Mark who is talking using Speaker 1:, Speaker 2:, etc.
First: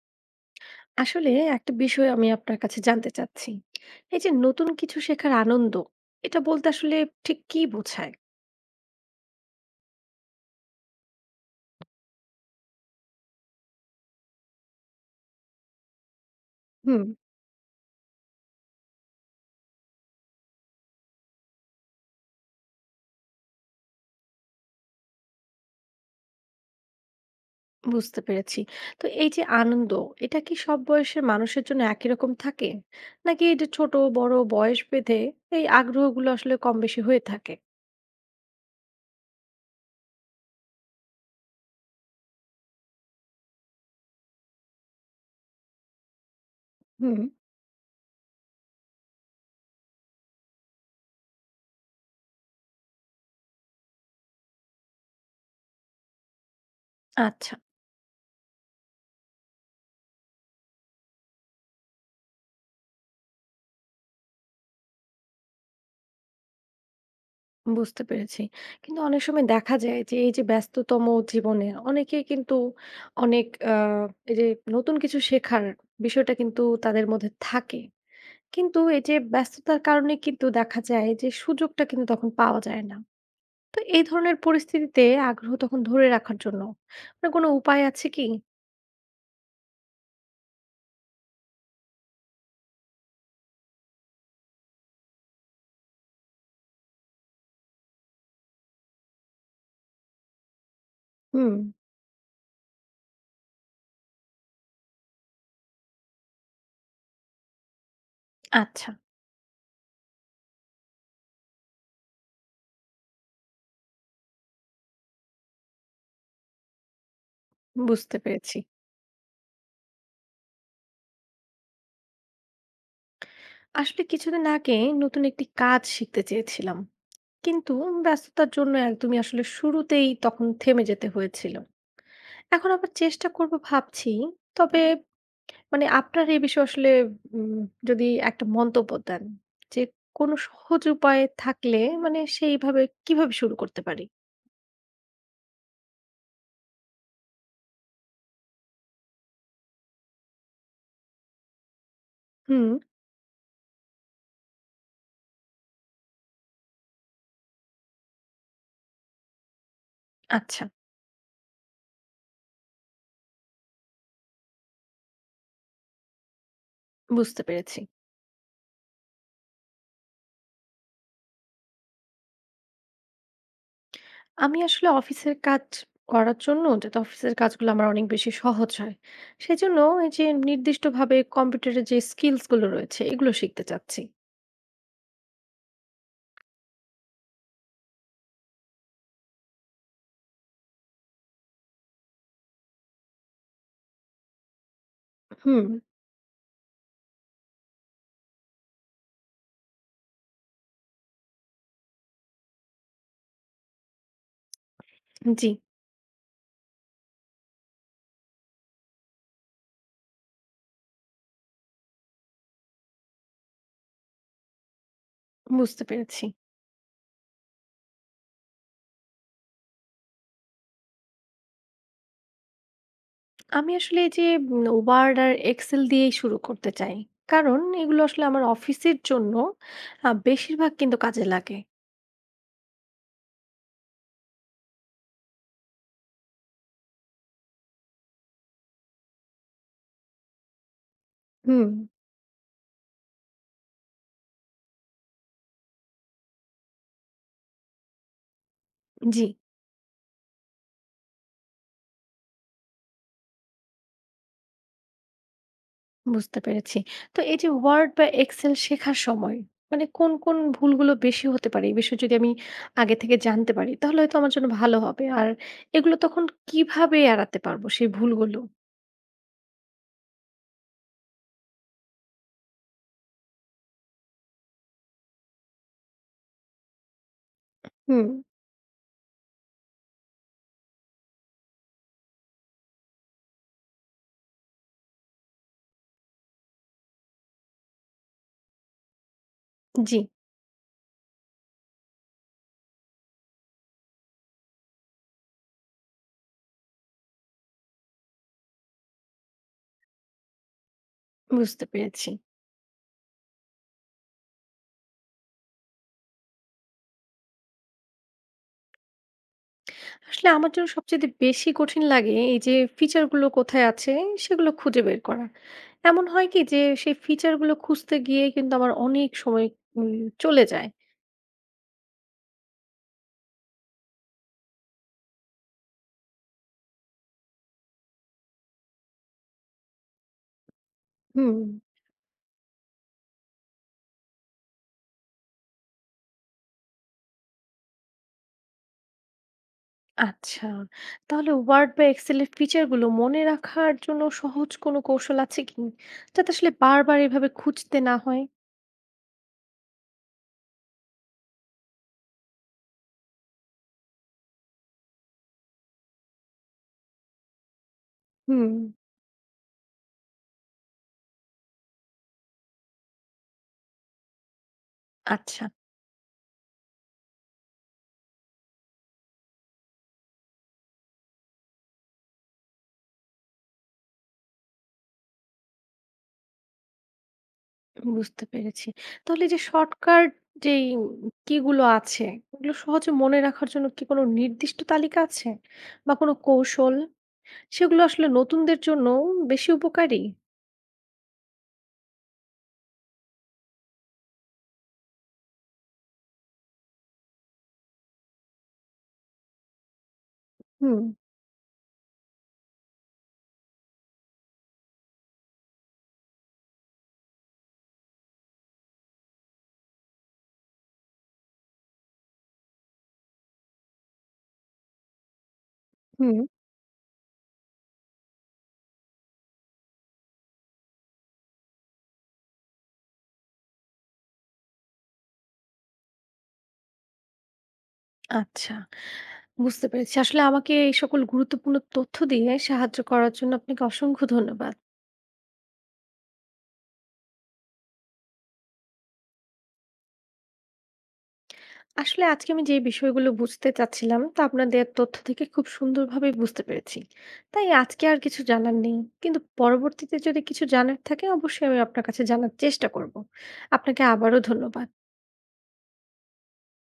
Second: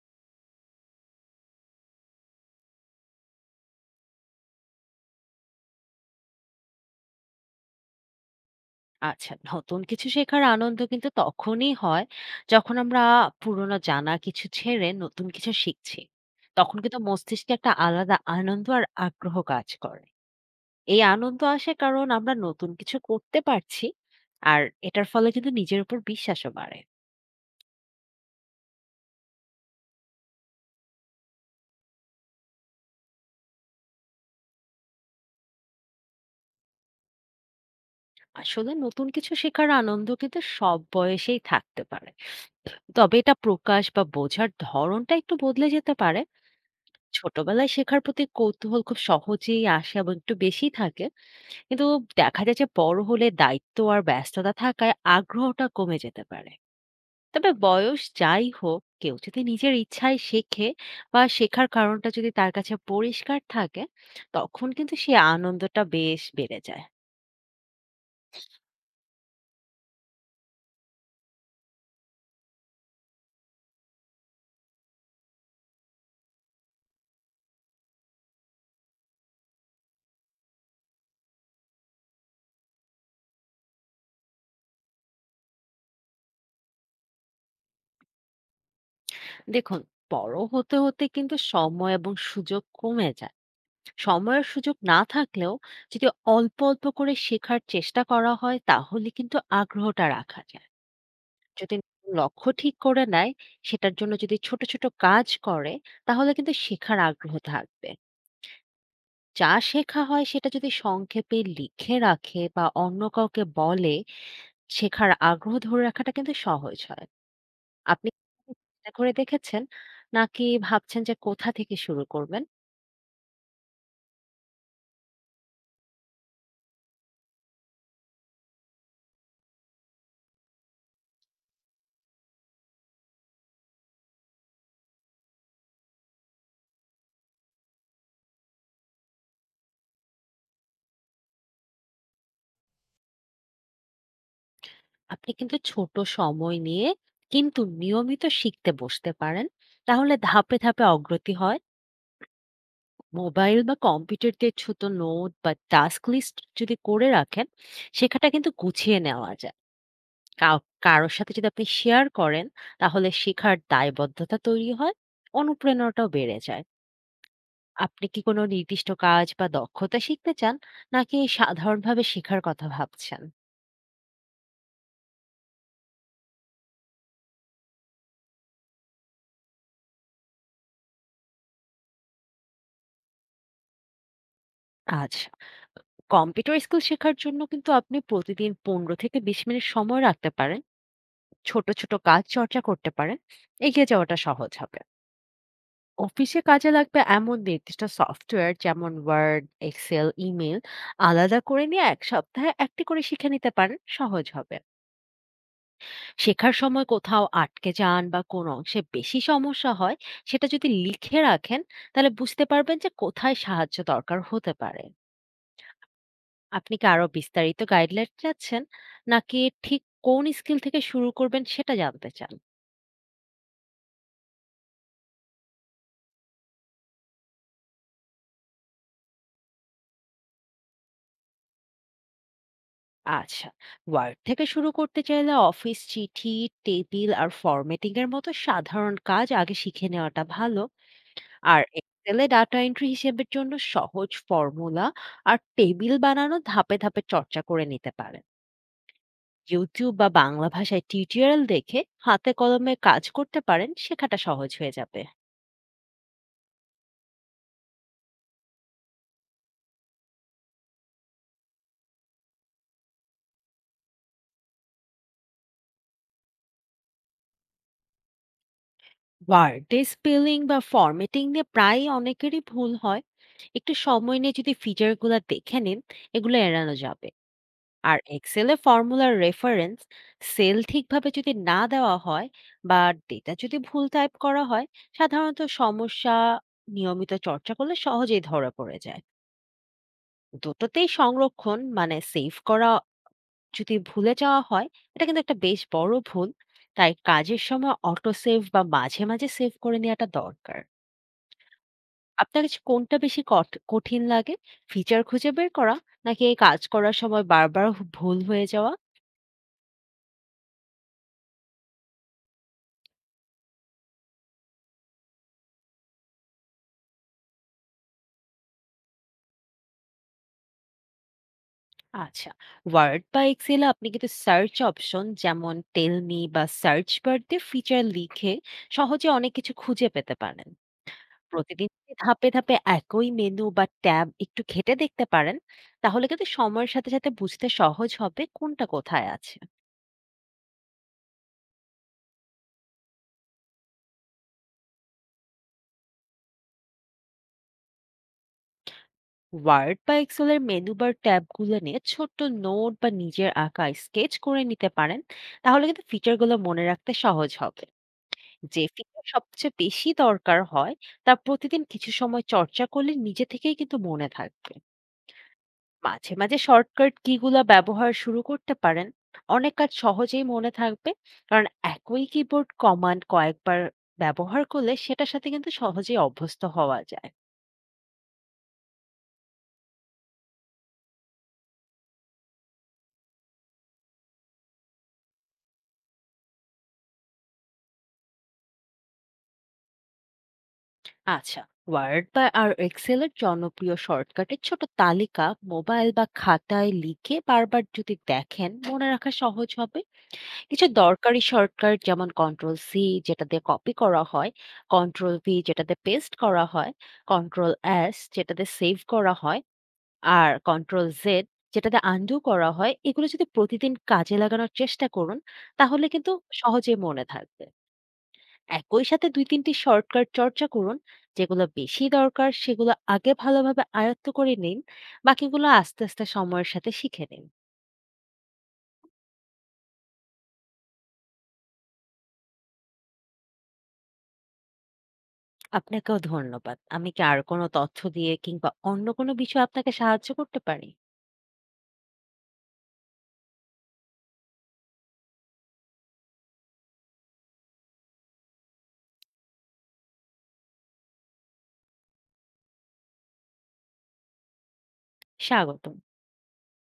Speaker 1: আসলে একটা বিষয় আমি আপনার কাছে জানতে চাচ্ছি। এই যে নতুন কিছু শেখার আনন্দ, এটা বলতে আসলে ঠিক কি বোঝায়?
Speaker 2: আচ্ছা, নতুন কিছু শেখার আনন্দ কিন্তু তখনই হয় যখন আমরা পুরোনো জানা কিছু ছেড়ে নতুন কিছু শিখছি। তখন কিন্তু
Speaker 1: হুম।
Speaker 2: মস্তিষ্কে একটা আলাদা আনন্দ আর আগ্রহ কাজ করে। এই আনন্দ আসে কারণ আমরা নতুন কিছু করতে পারছি আর এটার ফলে কিন্তু নিজের উপর বিশ্বাসও বাড়ে।
Speaker 1: বুঝতে পেরেছি। তো এই যে আনন্দ, এটা কি সব বয়সের মানুষের জন্য একই রকম থাকে? নাকি এই যে ছোট বড় বয়স ভেদে এই আগ্রহগুলো আসলে কম বেশি হয়ে থাকে?
Speaker 2: আসলে নতুন কিছু শেখার আনন্দ কিন্তু সব বয়সেই থাকতে পারে। তবে এটা প্রকাশ বা বোঝার ধরনটা একটু বদলে যেতে পারে।
Speaker 1: হুম।
Speaker 2: ছোটবেলায় শেখার প্রতি কৌতূহল খুব সহজেই আসে এবং একটু বেশি থাকে। কিন্তু দেখা যায় যে বড় হলে দায়িত্ব আর ব্যস্ততা থাকায় আগ্রহটা কমে যেতে পারে। তবে
Speaker 1: আচ্ছা,
Speaker 2: বয়স যাই হোক কেউ যদি নিজের ইচ্ছায় শেখে বা শেখার কারণটা যদি তার কাছে পরিষ্কার থাকে তখন কিন্তু সেই আনন্দটা বেশ বেড়ে যায়।
Speaker 1: বুঝতে পেরেছি। কিন্তু অনেক সময় দেখা যায় যে এই যে ব্যস্ততম জীবনে অনেকেই কিন্তু অনেক আ এই যে নতুন কিছু শেখার বিষয়টা কিন্তু তাদের মধ্যে থাকে। কিন্তু এই যে ব্যস্ততার কারণে কিন্তু দেখা যায় যে সুযোগটা কিন্তু তখন পাওয়া যায় না। তো এই ধরনের পরিস্থিতিতে আগ্রহ তখন ধরে রাখার জন্য আপনার কোনো উপায় আছে কি?
Speaker 2: দেখুন, বড় হতে হতে কিন্তু সময় এবং সুযোগ কমে যায়। সময়ের সুযোগ না থাকলেও যদি অল্প অল্প করে শেখার চেষ্টা করা হয় তাহলে কিন্তু আগ্রহটা রাখা যায়।
Speaker 1: হুম,
Speaker 2: যদি লক্ষ্য ঠিক করে নেয়, সেটার জন্য যদি ছোট, ছোট কাজ করে, তাহলে কিন্তু শেখার আগ্রহ থাকবে।
Speaker 1: আচ্ছা,
Speaker 2: যা শেখা হয় সেটা যদি সংক্ষেপে লিখে রাখে বা অন্য কাউকে বলে, শেখার আগ্রহ ধরে রাখাটা কিন্তু সহজ হয়। আপনি
Speaker 1: বুঝতে
Speaker 2: কি
Speaker 1: পেরেছি।
Speaker 2: চেষ্টা করে দেখেছেন? নাকি ভাবছেন যে কোথা থেকে শুরু করবেন?
Speaker 1: আসলে কিছুদিন আগে নতুন একটি কাজ শিখতে চেয়েছিলাম। কিন্তু ব্যস্ততার জন্য একদমই আসলে শুরুতেই তখন থেমে যেতে হয়েছিল। এখন আবার চেষ্টা করব ভাবছি। তবে মানে আপনার এই বিষয়ে আসলে উম যদি একটা মন্তব্য দেন যে কোনো সহজ উপায় থাকলে মানে সেইভাবে কিভাবে শুরু করতে পারি?
Speaker 2: আপনি কিন্তু ছোট সময় নিয়ে কিন্তু নিয়মিত শিখতে বসতে পারেন। তাহলে ধাপে, ধাপে অগ্রতি হয়।
Speaker 1: হুম,
Speaker 2: মোবাইল বা কম্পিউটার দিয়ে ছোট নোট বা টাস্ক লিস্ট যদি করে রাখেন শেখাটা কিন্তু গুছিয়ে নেওয়া যায়।
Speaker 1: আচ্ছা,
Speaker 2: কারোর সাথে যদি আপনি শেয়ার করেন তাহলে শেখার দায়বদ্ধতা তৈরি হয়, অনুপ্রেরণাটাও বেড়ে যায়।
Speaker 1: বুঝতে পেরেছি।
Speaker 2: আপনি কি কোনো নির্দিষ্ট কাজ বা দক্ষতা শিখতে চান, নাকি সাধারণভাবে শেখার কথা ভাবছেন?
Speaker 1: আমি আসলে অফিসের কাজ করার জন্য যাতে অফিসের কাজগুলো আমার অনেক বেশি সহজ হয়, সেজন্য এই যে নির্দিষ্টভাবে কম্পিউটারের যে স্কিলস গুলো রয়েছে এগুলো শিখতে চাচ্ছি।
Speaker 2: আচ্ছা, কম্পিউটার স্কিল শেখার জন্য কিন্তু আপনি প্রতিদিন ১৫ থেকে ২০ মিনিট সময় রাখতে পারেন। ছোট ছোট কাজ চর্চা করতে পারেন, এগিয়ে যাওয়াটা সহজ হবে।
Speaker 1: হুম।
Speaker 2: অফিসে কাজে লাগবে এমন নির্দিষ্ট সফটওয়্যার যেমন ওয়ার্ড, এক্সেল, ইমেল আলাদা করে নিয়ে এক সপ্তাহে একটি করে শিখে নিতে পারেন, সহজ হবে।
Speaker 1: জি,
Speaker 2: শেখার সময় কোথাও আটকে যান বা কোন অংশে বেশি সমস্যা হয় সেটা যদি লিখে রাখেন তাহলে বুঝতে পারবেন যে কোথায় সাহায্য দরকার হতে পারে।
Speaker 1: বুঝতে পেরেছি।
Speaker 2: আপনি কি আরো বিস্তারিত গাইডলাইন চাচ্ছেন, নাকি ঠিক কোন স্কিল থেকে শুরু করবেন সেটা জানতে চান?
Speaker 1: আমি আসলে এই যে উম Word আর Excel দিয়েই শুরু করতে চাই। কারণ এগুলো আসলে আমার অফিসের জন্য বেশিরভাগ কিন্তু কাজে লাগে।
Speaker 2: আচ্ছা, ওয়ার্ড থেকে শুরু করতে চাইলে অফিস চিঠি, টেবিল আর ফরম্যাটিং এর মতো সাধারণ কাজ আগে শিখে নেওয়াটা ভালো। আর
Speaker 1: হুম।
Speaker 2: এক্সেলে ডাটা এন্ট্রি হিসেবের জন্য সহজ ফর্মুলা আর টেবিল বানানো ধাপে ধাপে চর্চা করে নিতে পারেন।
Speaker 1: জি,
Speaker 2: ইউটিউব বা বাংলা ভাষায় টিউটোরিয়াল দেখে হাতে কলমে কাজ করতে পারেন, শেখাটা সহজ হয়ে যাবে।
Speaker 1: বুঝতে পেরেছি। তো এই যে Word বা Excel শেখার সময় মানে কোন, কোন ভুলগুলো বেশি হতে পারে? এই বিষয়ে যদি আমি আগে থেকে জানতে পারি তাহলে হয়তো আমার জন্য ভালো হবে। আর এগুলো তখন কিভাবে এড়াতে পারবো সেই ভুলগুলো?
Speaker 2: ওয়ার্ডে স্পেলিং বা ফরম্যাটিং নিয়ে প্রায় অনেকেরই ভুল হয়। একটু সময় নিয়ে যদি ফিচারগুলো দেখে নিন, এগুলো এড়ানো যাবে। আর
Speaker 1: হুম।
Speaker 2: এক্সেলে ফর্মুলার রেফারেন্স সেল ঠিকভাবে যদি না দেওয়া হয় বা ডেটা যদি ভুল টাইপ করা হয়, সাধারণত সমস্যা নিয়মিত চর্চা করলে সহজেই ধরা পড়ে যায়।
Speaker 1: জি,
Speaker 2: দুটোতেই সংরক্ষণ মানে সেভ করা যদি ভুলে যাওয়া হয়, এটা কিন্তু একটা বেশ বড় ভুল। তাই কাজের সময় অটো সেভ বা মাঝে মাঝে সেভ করে নেওয়াটা দরকার।
Speaker 1: বুঝতে পেরেছি।
Speaker 2: আপনার কাছে কোনটা বেশি কঠিন লাগে? ফিচার খুঁজে বের করা, নাকি এই কাজ করার সময় বারবার ভুল হয়ে যাওয়া?
Speaker 1: আসলে আমার জন্য সবচেয়ে বেশি কঠিন লাগে এই যে ফিচারগুলো কোথায় আছে সেগুলো খুঁজে বের করা। এমন হয় কি যে সেই ফিচারগুলো খুঁজতে গিয়ে কিন্তু আমার অনেক সময় উম চলে যায়।
Speaker 2: আচ্ছা, ওয়ার্ড বা এক্সেলে আপনি কিন্তু সার্চ অপশন যেমন টেল মি বা সার্চ বার দিয়ে ফিচার লিখে সহজে অনেক কিছু খুঁজে পেতে পারেন।
Speaker 1: হুম।
Speaker 2: প্রতিদিন যদি ধাপে ধাপে একই মেনু বা ট্যাব একটু ঘেটে দেখতে পারেন, তাহলে কিন্তু সময়ের সাথে সাথে বুঝতে সহজ হবে কোনটা কোথায় আছে।
Speaker 1: আচ্ছা। তাহলে Word বা Excel এর ফিচারগুলো মনে রাখার জন্য সহজ কোনো কৌশল আছে কি? যাতে আসলে বারবার এভাবে খুঁজতে না হয়?
Speaker 2: ওয়ার্ড বা এক্সেলের মেনু বার ট্যাবগুলো নিয়ে ছোট্ট নোট বা নিজের আঁকা স্কেচ করে নিতে পারেন, তাহলে কিন্তু ফিচারগুলো মনে রাখতে সহজ হবে।
Speaker 1: হুম।
Speaker 2: যে ফিগার সবচেয়ে বেশি দরকার হয় তা প্রতিদিন কিছু সময় চর্চা করলে নিজে থেকেই কিন্তু মনে থাকবে।
Speaker 1: আচ্ছা।
Speaker 2: মাঝে, মাঝে শর্টকাট কিগুলা ব্যবহার শুরু করতে পারেন। অনেক কাজ সহজেই মনে থাকবে। কারণ একই কিবোর্ড কমান্ড কয়েকবার ব্যবহার করলে সেটার সাথে কিন্তু সহজেই অভ্যস্ত হওয়া যায়।
Speaker 1: বুঝতে পেরেছি। তাহলে যে শর্টকাট যেই কিগুলো আছে, ওগুলো সহজে মনে রাখার জন্য কি কোনো নির্দিষ্ট তালিকা আছে? বা কোনো কৌশল? সেগুলো আসলে নতুনদের জন্য বেশি উপকারী?
Speaker 2: আচ্ছা, ওয়ার্ড বা আর এক্সেল এর জনপ্রিয় শর্টকাটের ছোট তালিকা মোবাইল বা খাতায় লিখে বারবার যদি দেখেন, মনে রাখা সহজ হবে। কিছু
Speaker 1: হুম,
Speaker 2: দরকারি শর্টকাট যেমন কন্ট্রোল সি যেটা দিয়ে কপি করা হয়, কন্ট্রোল ভি যেটা দিয়ে পেস্ট করা হয়, কন্ট্রোল এস যেটা দিয়ে সেভ করা হয়, আর কন্ট্রোল জেড যেটা দিয়ে আনডু করা হয়, এগুলো যদি প্রতিদিন কাজে লাগানোর চেষ্টা করুন, তাহলে কিন্তু
Speaker 1: হুম।
Speaker 2: সহজেই মনে থাকবে। একই সাথে ২-৩ টি শর্টকাট চর্চা করুন, যেগুলো বেশি দরকার সেগুলো আগে ভালোভাবে আয়ত্ত করে নিন, বাকিগুলো আস্তে, আস্তে সময়ের সাথে শিখে নিন।
Speaker 1: আচ্ছা, বুঝতে পেরেছি। আসলে আমাকে এই সকল গুরুত্বপূর্ণ তথ্য দিয়ে সাহায্য করার জন্য আপনাকে অসংখ্য ধন্যবাদ।
Speaker 2: আপনাকেও ধন্যবাদ। আমি কি আর কোনো তথ্য দিয়ে কিংবা অন্য কোনো বিষয়ে আপনাকে সাহায্য করতে পারি?
Speaker 1: আসলে আজকে আমি যে বিষয়গুলো বুঝতে চাচ্ছিলাম তা আপনার দেওয়ার তথ্য থেকে খুব সুন্দরভাবে বুঝতে পেরেছি। তাই আজকে আর কিছু জানার নেই। কিন্তু পরবর্তীতে যদি কিছু জানার থাকে অবশ্যই আমি আপনার কাছে জানার চেষ্টা করব। আপনাকে আবারও ধন্যবাদ।
Speaker 2: স্বাগতম।